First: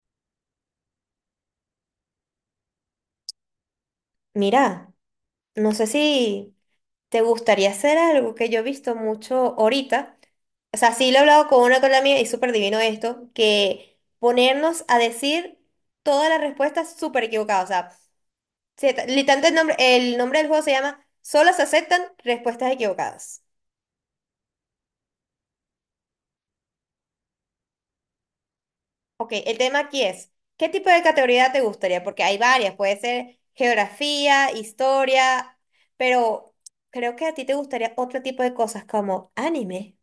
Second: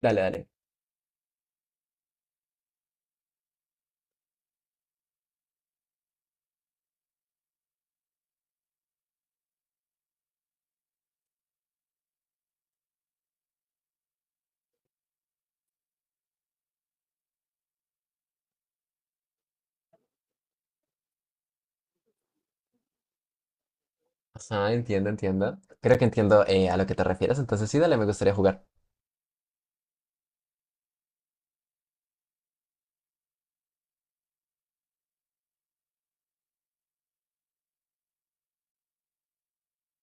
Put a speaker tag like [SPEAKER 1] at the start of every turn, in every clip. [SPEAKER 1] Dale, dale.
[SPEAKER 2] Mira, no sé si te gustaría hacer algo que yo he visto mucho ahorita. O sea, sí lo he hablado con una colega mía y es súper divino esto, que ponernos a decir todas las respuestas súper equivocadas. O sea, literalmente el nombre del juego se llama Solo se aceptan respuestas equivocadas.
[SPEAKER 1] Ajá, entiendo, entiendo. Creo que entiendo a lo que te refieres, entonces sí, dale, me gustaría jugar.
[SPEAKER 2] Ok, el tema aquí es, ¿qué tipo de categoría te gustaría? Porque hay varias, puede ser geografía, historia, pero creo que a ti te gustaría otro tipo de cosas como anime.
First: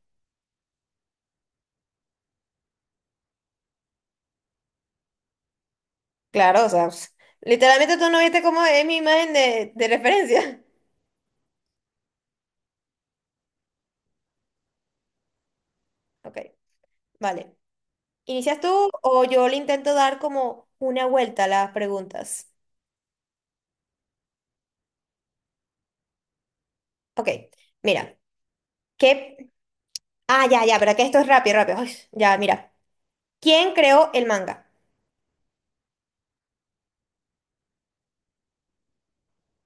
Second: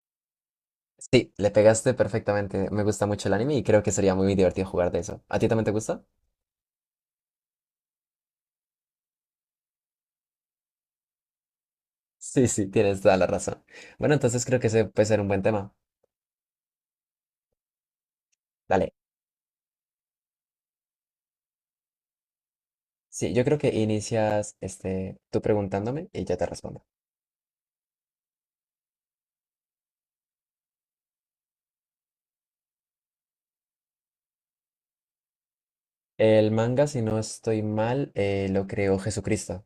[SPEAKER 1] Sí, le pegaste perfectamente. Me gusta mucho el anime y creo que sería muy divertido jugar de eso. ¿A ti también te gusta?
[SPEAKER 2] Claro, o sea, ps, literalmente tú no viste cómo es mi imagen de, referencia.
[SPEAKER 1] Sí, sí, tienes toda la razón. Bueno, entonces creo que ese puede ser un buen tema.
[SPEAKER 2] Ok, vale. ¿Inicias tú
[SPEAKER 1] Dale.
[SPEAKER 2] o yo le intento dar como una vuelta a las preguntas?
[SPEAKER 1] Sí, yo creo que inicias este, tú preguntándome y yo te respondo.
[SPEAKER 2] Ok, mira, ¿qué? Ah, ya, ya, pero que esto es rápido, rápido. Ay, ya, mira. ¿Quién creó el manga?
[SPEAKER 1] El manga, si no estoy mal, lo creó Jesucristo.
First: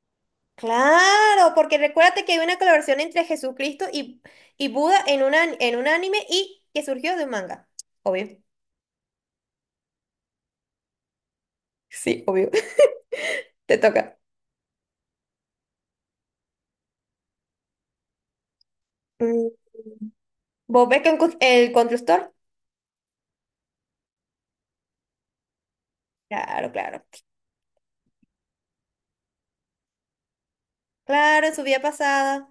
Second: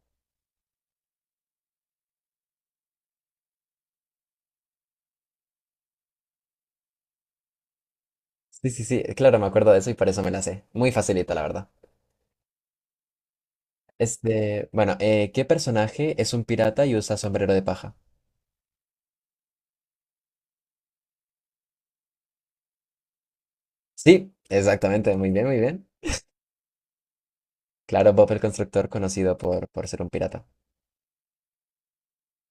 [SPEAKER 2] Claro, porque recuérdate que hay una colaboración entre Jesucristo y Buda en, una, en un anime y que surgió de un manga. Obvio.
[SPEAKER 1] Sí, sí, sí, claro, me acuerdo de eso y por eso me la sé. Muy facilita, la verdad.
[SPEAKER 2] Sí, obvio. Te toca.
[SPEAKER 1] Este, bueno, ¿qué personaje es un pirata y usa sombrero de paja?
[SPEAKER 2] Mm, ¿vos ves que el constructor?
[SPEAKER 1] Sí, exactamente, muy bien, muy bien.
[SPEAKER 2] Claro, claro.
[SPEAKER 1] Claro, Bob el Constructor, conocido por ser un pirata.
[SPEAKER 2] Claro, en su vida pasada.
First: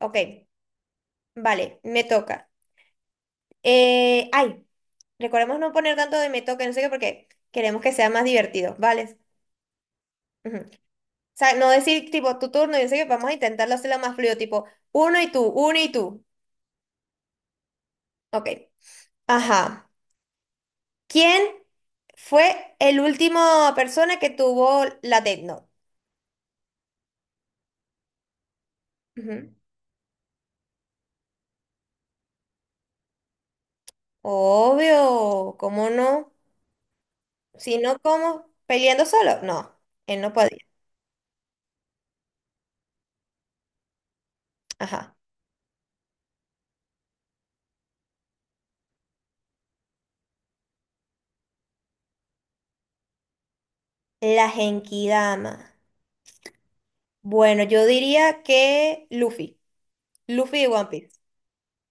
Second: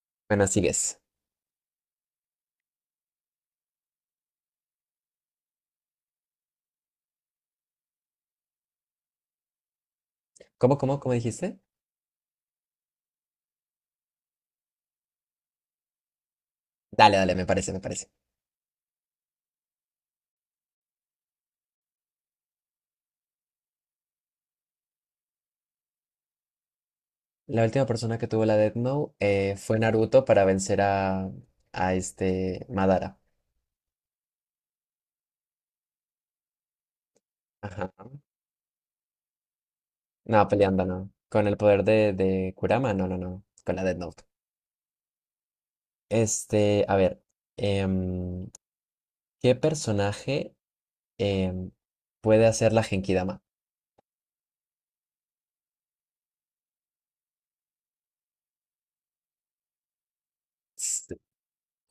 [SPEAKER 2] Ok,
[SPEAKER 1] Bueno, sigues.
[SPEAKER 2] vale, me toca. Eh, ay, recordemos no poner tanto de me toca, no sé qué, porque queremos que sea más divertido, ¿vale? Ujú. O
[SPEAKER 1] ¿Cómo, cómo, cómo
[SPEAKER 2] sea,
[SPEAKER 1] dijiste?
[SPEAKER 2] no decir tipo tu turno, y no sé qué, vamos a intentarlo hacerlo más fluido, tipo uno y tú, uno y tú.
[SPEAKER 1] Dale, dale, me parece, me parece.
[SPEAKER 2] Ok, ajá. ¿Quién fue el último persona que tuvo la Death Note?
[SPEAKER 1] La última persona que tuvo la Death Note
[SPEAKER 2] Ujú.
[SPEAKER 1] fue Naruto para vencer a este Madara.
[SPEAKER 2] Obvio, ¿cómo no? Si
[SPEAKER 1] Ajá.
[SPEAKER 2] no, ¿cómo? ¿Peleando solo? No, él no
[SPEAKER 1] No,
[SPEAKER 2] podía.
[SPEAKER 1] peleando, no. Con el poder de Kurama, no, no, no. Con la Death Note.
[SPEAKER 2] Ajá.
[SPEAKER 1] Este, a ver. em, ¿Qué personaje em, puede hacer la Genkidama?
[SPEAKER 2] La Genkidama. Bueno, yo diría que Luffy, Luffy de One Piece.
[SPEAKER 1] S-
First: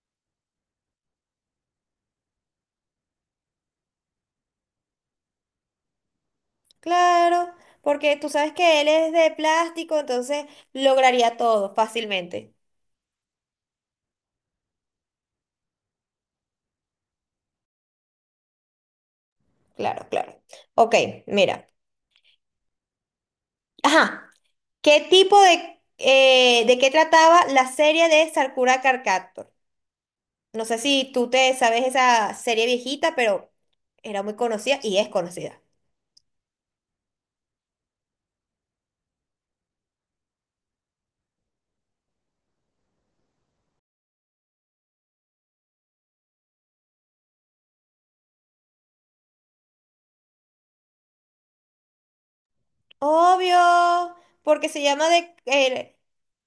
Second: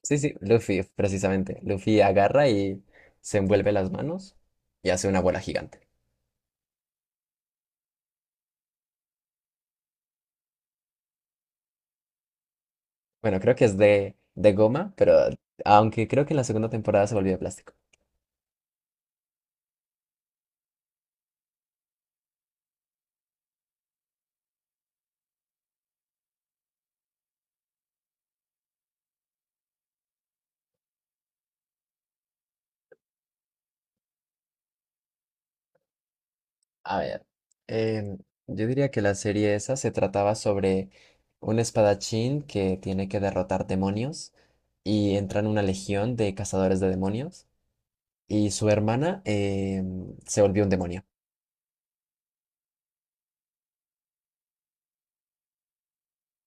[SPEAKER 1] Sí, sí, Luffy, precisamente. Luffy agarra y se envuelve las manos y hace una bola gigante.
[SPEAKER 2] Claro, porque tú sabes que él es de plástico, entonces lograría todo fácilmente.
[SPEAKER 1] Bueno, creo que es de goma, pero aunque creo que en la segunda temporada se volvió de plástico.
[SPEAKER 2] Claro, claro. Ok, mira. Ajá, ¿qué tipo de qué trataba la serie de Sakura Card Captor? No sé si tú te sabes esa serie viejita, pero era muy conocida y es conocida.
[SPEAKER 1] A ver, em, yo diría que la serie esa se trataba sobre un espadachín que tiene que derrotar demonios y entra en una legión de cazadores de demonios y su hermana se volvió un demonio.
[SPEAKER 2] Obvio, porque se llama de...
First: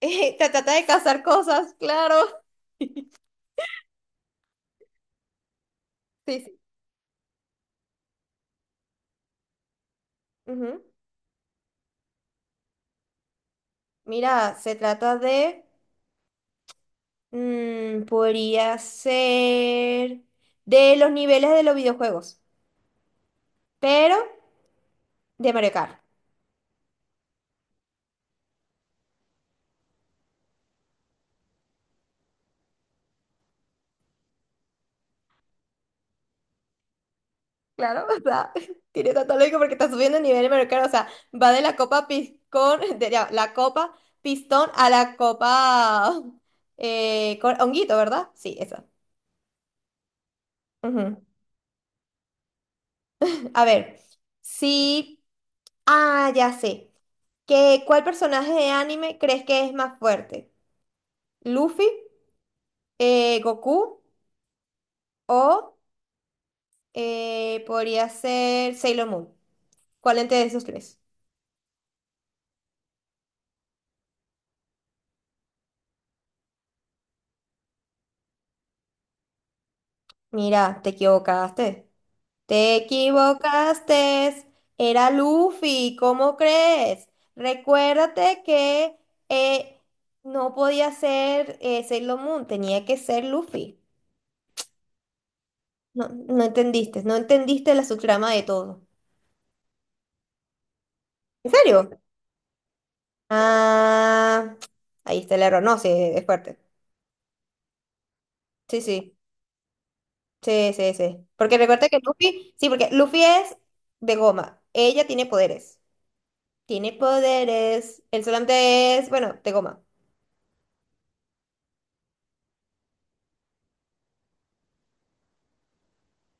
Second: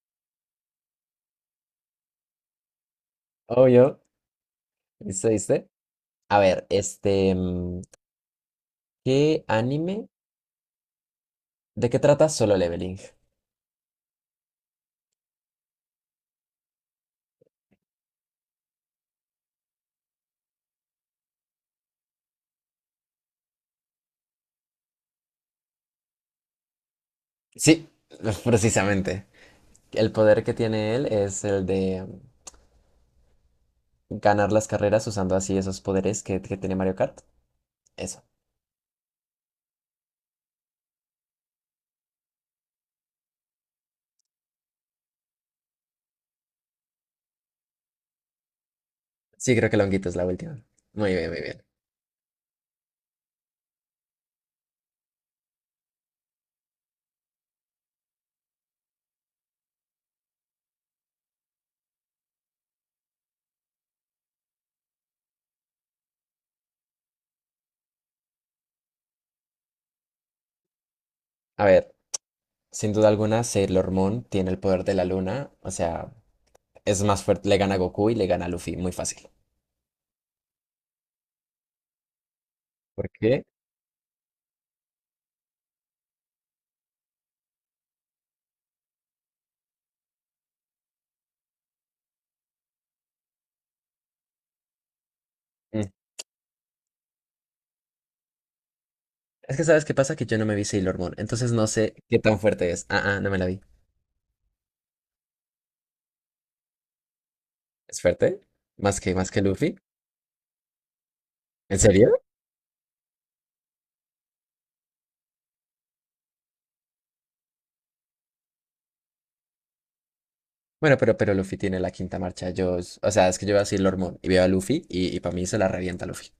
[SPEAKER 2] te trata de cazar cosas, claro.
[SPEAKER 1] Obvio, ¿viste? ¿Viste? A
[SPEAKER 2] Sí, sí.
[SPEAKER 1] ver, este, mm, ¿qué anime?
[SPEAKER 2] Ujú.
[SPEAKER 1] ¿De qué trata Solo Leveling?
[SPEAKER 2] Mira, se trata de, mm, podría ser de los niveles de los videojuegos, pero de Mario Kart.
[SPEAKER 1] Sí, precisamente. El poder que tiene él es el de mm, ganar las carreras usando así esos poderes que tiene Mario Kart.
[SPEAKER 2] Claro, o
[SPEAKER 1] Eso.
[SPEAKER 2] sea, tiene tanto lógica porque está subiendo el nivel de Mario Kart, o sea, va de la copa pistón, de ya, la copa pistón a la copa con honguito, ¿verdad? Sí, esa.
[SPEAKER 1] Sí, creo que Longuito es la última. Muy
[SPEAKER 2] Ujú.
[SPEAKER 1] bien, muy bien.
[SPEAKER 2] A ver, sí, ah, ya sé. ¿ cuál personaje de anime crees que es más fuerte? ¿Luffy? ¿Goku? O podría ser Sailor Moon. ¿Cuál entre de esos tres?
[SPEAKER 1] A ver, sin duda alguna, Sailor Moon tiene el poder de la luna. O sea, es más fuerte. Le gana a Goku y le gana a Luffy. Muy fácil.
[SPEAKER 2] Mira, te equivocaste. Te
[SPEAKER 1] ¿Por qué?
[SPEAKER 2] equivocaste. Era Luffy, ¿cómo crees? Recuérdate que eh, no podía ser Sailor Moon, tenía que ser Luffy.
[SPEAKER 1] Mm,
[SPEAKER 2] No, no entendiste, no entendiste la subtrama de todo.
[SPEAKER 1] es que sabes qué pasa que yo no me vi Sailor Moon,
[SPEAKER 2] ¿En
[SPEAKER 1] entonces no sé
[SPEAKER 2] serio?
[SPEAKER 1] qué tan fuerte es. Ah, ah, no me la vi.
[SPEAKER 2] Ah, ahí está el error. No, sí, es fuerte.
[SPEAKER 1] Es fuerte.
[SPEAKER 2] Sí, sí.
[SPEAKER 1] Más que Luffy.
[SPEAKER 2] Sí, sí, sí. Porque
[SPEAKER 1] ¿En
[SPEAKER 2] recuerda que
[SPEAKER 1] serio?
[SPEAKER 2] Luffy, sí, porque Luffy es de goma. Ella tiene poderes. Tiene poderes. El solamente es, bueno, de goma.
[SPEAKER 1] Bueno, pero Luffy tiene la quinta marcha. Yo, o sea, es que yo veo a Sailor Moon y veo a Luffy y para mí se la revienta Luffy.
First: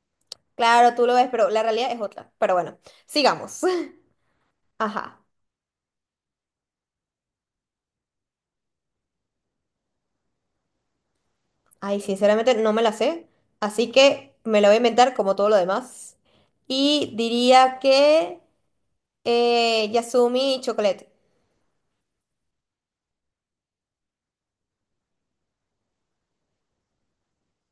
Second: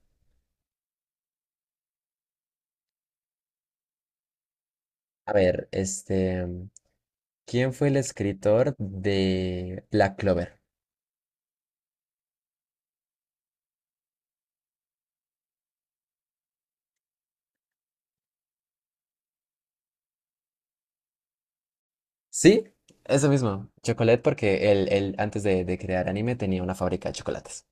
[SPEAKER 2] Claro, tú lo ves, pero la realidad es otra. Pero bueno, sigamos. Ajá.
[SPEAKER 1] A ver, este, mm, ¿quién fue el escritor de Black Clover?
[SPEAKER 2] Ay, sinceramente no me la sé. Así que me la voy a inventar como todo lo demás. Y diría que Yasumi y Chocolate.
[SPEAKER 1] Sí, eso mismo. Chocolate porque él antes de crear anime tenía una fábrica de chocolates.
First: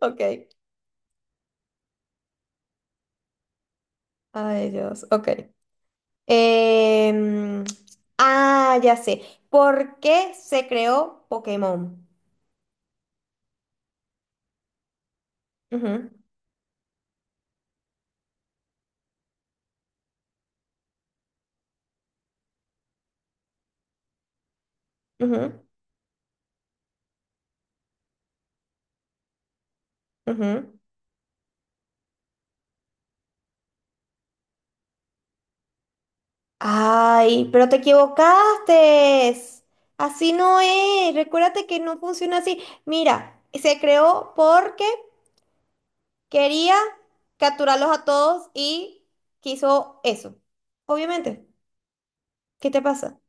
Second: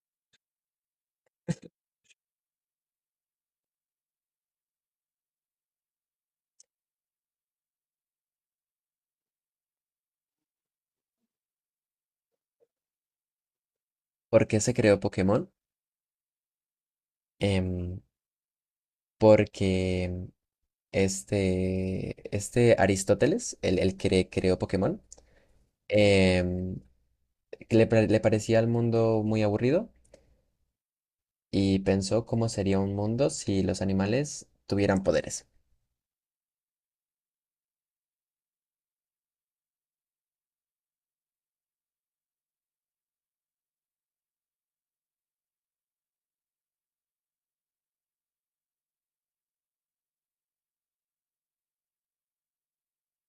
[SPEAKER 2] Ok. Ay, Dios. Ok. Em, ah, ya sé. ¿Por qué se creó Pokémon?
[SPEAKER 1] ¿Por qué se creó Pokémon?
[SPEAKER 2] Ujú,
[SPEAKER 1] Em, Porque mm, este Aristóteles, el que creó Pokémon,
[SPEAKER 2] ujú,
[SPEAKER 1] em, que le, le parecía al mundo muy aburrido
[SPEAKER 2] ujú.
[SPEAKER 1] y pensó cómo sería un mundo si los animales tuvieran poderes.
[SPEAKER 2] Ay, pero te equivocaste. Así no es. Recuérdate que no funciona así. Mira, se creó porque quería capturarlos a todos y quiso eso. Obviamente. ¿Qué te pasa?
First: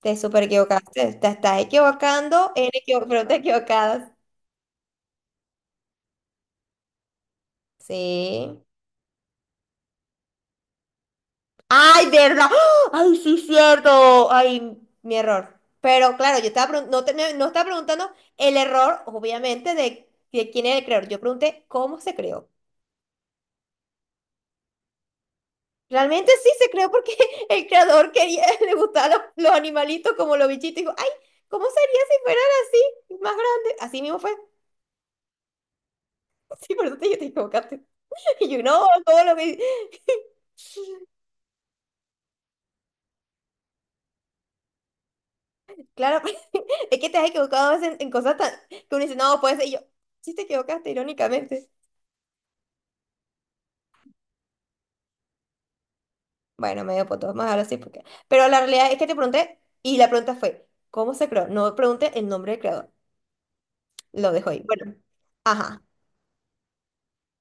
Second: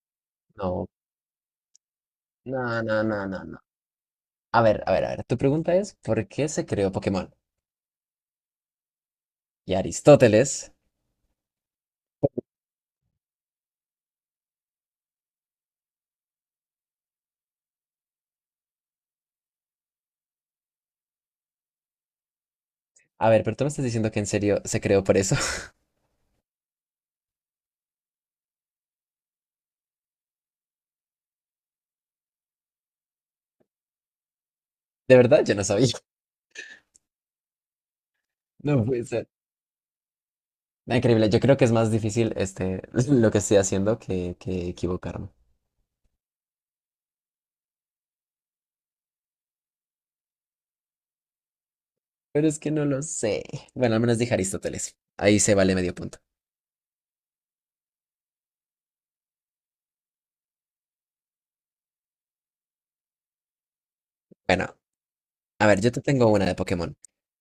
[SPEAKER 2] Te super
[SPEAKER 1] No,
[SPEAKER 2] equivocaste. Te estás equivocando en
[SPEAKER 1] no, no,
[SPEAKER 2] pero
[SPEAKER 1] no,
[SPEAKER 2] te
[SPEAKER 1] no, no.
[SPEAKER 2] equivocadas.
[SPEAKER 1] A ver, a ver, a ver. Tu pregunta es, ¿por qué se creó Pokémon?
[SPEAKER 2] Sí.
[SPEAKER 1] Y Aristóteles.
[SPEAKER 2] Ay, ¿verdad? ¡Ah! Ay, sí, cierto. Ay, mi error. Pero claro, yo estaba no, no estaba preguntando el error, obviamente, de, quién era el creador. Yo pregunté cómo se creó.
[SPEAKER 1] A ver, pero tú me estás diciendo que en serio se creó por eso.
[SPEAKER 2] Realmente sí se creó porque el creador quería, le gustaban los animalitos como los bichitos. Y dijo, ay, ¿cómo sería si fueran así, más grandes? Así mismo fue.
[SPEAKER 1] De verdad, yo no sabía.
[SPEAKER 2] Sí, por eso te, te equivocaste. Y yo, no,
[SPEAKER 1] No puede
[SPEAKER 2] todo
[SPEAKER 1] ser.
[SPEAKER 2] lo que...
[SPEAKER 1] Ah, increíble, yo creo que es más difícil este, lo que estoy haciendo que equivocarme.
[SPEAKER 2] Claro, es que te has equivocado a veces en cosas tan... que uno dice, no, puede ser. Y yo, sí te equivocaste, irónicamente.
[SPEAKER 1] Pero es que no lo sé. Bueno, al menos dije Aristóteles. Ahí se vale medio punto.
[SPEAKER 2] Bueno, medio poto, vamos a dejarlo así porque... Pero la realidad es que te pregunté y la pregunta fue, ¿cómo se creó? No pregunté el nombre del creador, lo dejo ahí.
[SPEAKER 1] Bueno,
[SPEAKER 2] Bueno,
[SPEAKER 1] a ver,
[SPEAKER 2] ajá.
[SPEAKER 1] yo te tengo una de Pokémon.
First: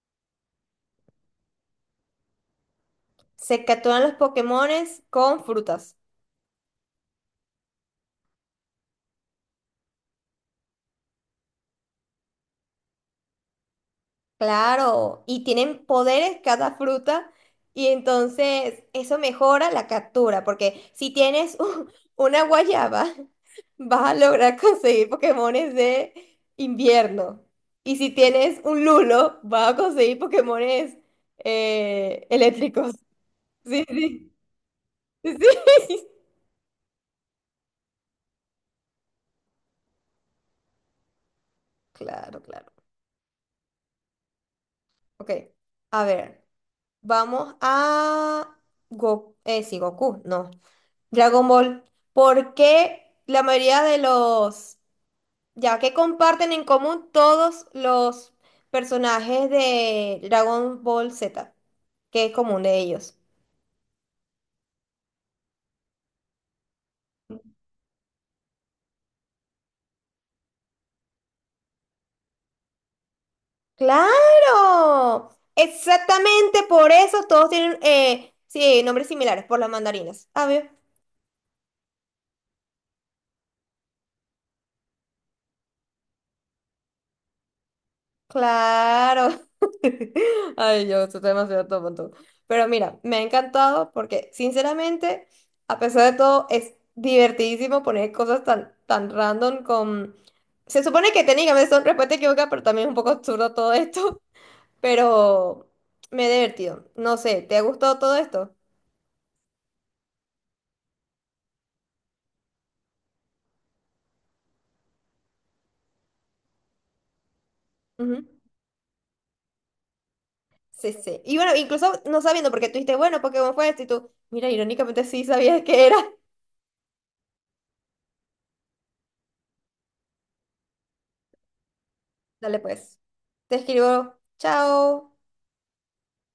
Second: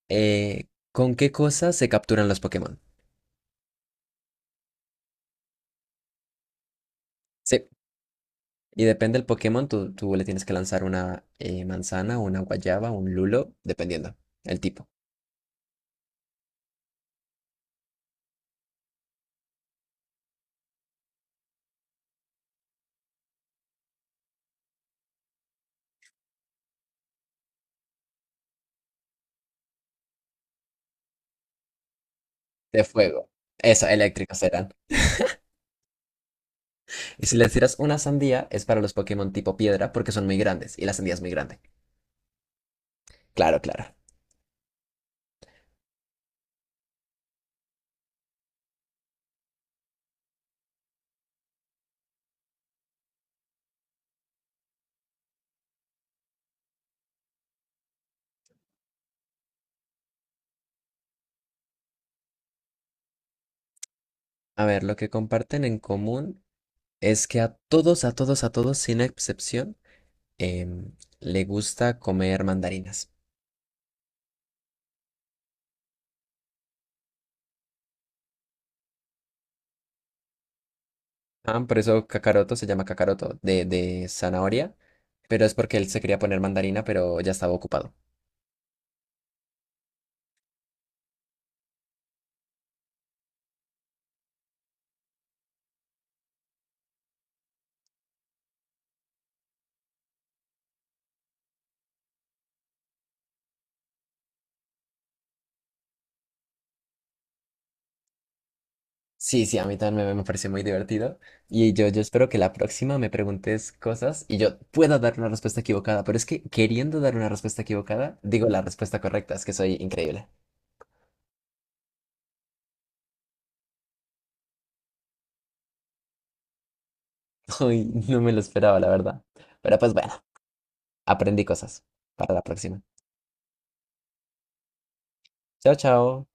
[SPEAKER 1] ¿Con qué cosas se capturan los Pokémon?
[SPEAKER 2] Se capturan los Pokémones con frutas.
[SPEAKER 1] Sí, y depende del Pokémon, tú le tienes que lanzar una manzana, una guayaba, un lulo, dependiendo el tipo
[SPEAKER 2] Claro, y tienen poderes cada fruta y entonces eso mejora la captura, porque si tienes una guayaba, vas a lograr conseguir Pokémones de invierno. Y si tienes un lulo, vas a conseguir Pokémones
[SPEAKER 1] de
[SPEAKER 2] eléctricos.
[SPEAKER 1] fuego.
[SPEAKER 2] Sí,
[SPEAKER 1] Eso,
[SPEAKER 2] sí,
[SPEAKER 1] eléctricos serán.
[SPEAKER 2] sí.
[SPEAKER 1] Y si le tiras una sandía, es para los Pokémon tipo piedra, porque son muy grandes, y la sandía es muy grande.
[SPEAKER 2] Claro, claro.
[SPEAKER 1] Claro, claro.
[SPEAKER 2] Ok, a ver, vamos a... Go sí, Goku, no. Dragon Ball. Porque la mayoría de los, ya que comparten en común todos los personajes de Dragon Ball Z, que es común de ellos.
[SPEAKER 1] A ver, lo que comparten en común es que a todos, a todos, a todos, sin excepción, em, le gusta comer mandarinas.
[SPEAKER 2] ¡Claro! Exactamente por eso todos tienen sí, nombres similares, por las mandarinas. ¿Sabes?
[SPEAKER 1] Ah, por eso Kakaroto se llama Kakaroto, de zanahoria, pero es porque él se quería poner mandarina, pero ya estaba ocupado.
[SPEAKER 2] Claro. Ay, yo estoy demasiado tonto. Pero mira, me ha encantado porque, sinceramente, a pesar de todo, es divertidísimo poner cosas tan, tan random con... Se supone que técnicamente son respuestas equivocadas, pero también es un poco absurdo todo esto. Pero me he divertido. No sé, ¿te ha gustado todo esto?
[SPEAKER 1] Sí, sí, a mí también me pareció muy divertido. Y yo espero que la próxima me preguntes cosas y yo pueda dar una respuesta equivocada, pero es que queriendo dar una respuesta
[SPEAKER 2] Ujú.
[SPEAKER 1] equivocada, digo la respuesta correcta, es que soy increíble.
[SPEAKER 2] Sí, sí. Y bueno, incluso no sabiendo, porque tú dijiste, bueno, Pokémon fue esto, y tú, mira, irónicamente sí sabías que era.
[SPEAKER 1] Hoy no me lo esperaba, la verdad. Pero pues bueno, aprendí cosas para la
[SPEAKER 2] Dale
[SPEAKER 1] próxima.
[SPEAKER 2] pues. Te escribo, chao.
[SPEAKER 1] Chao, chao.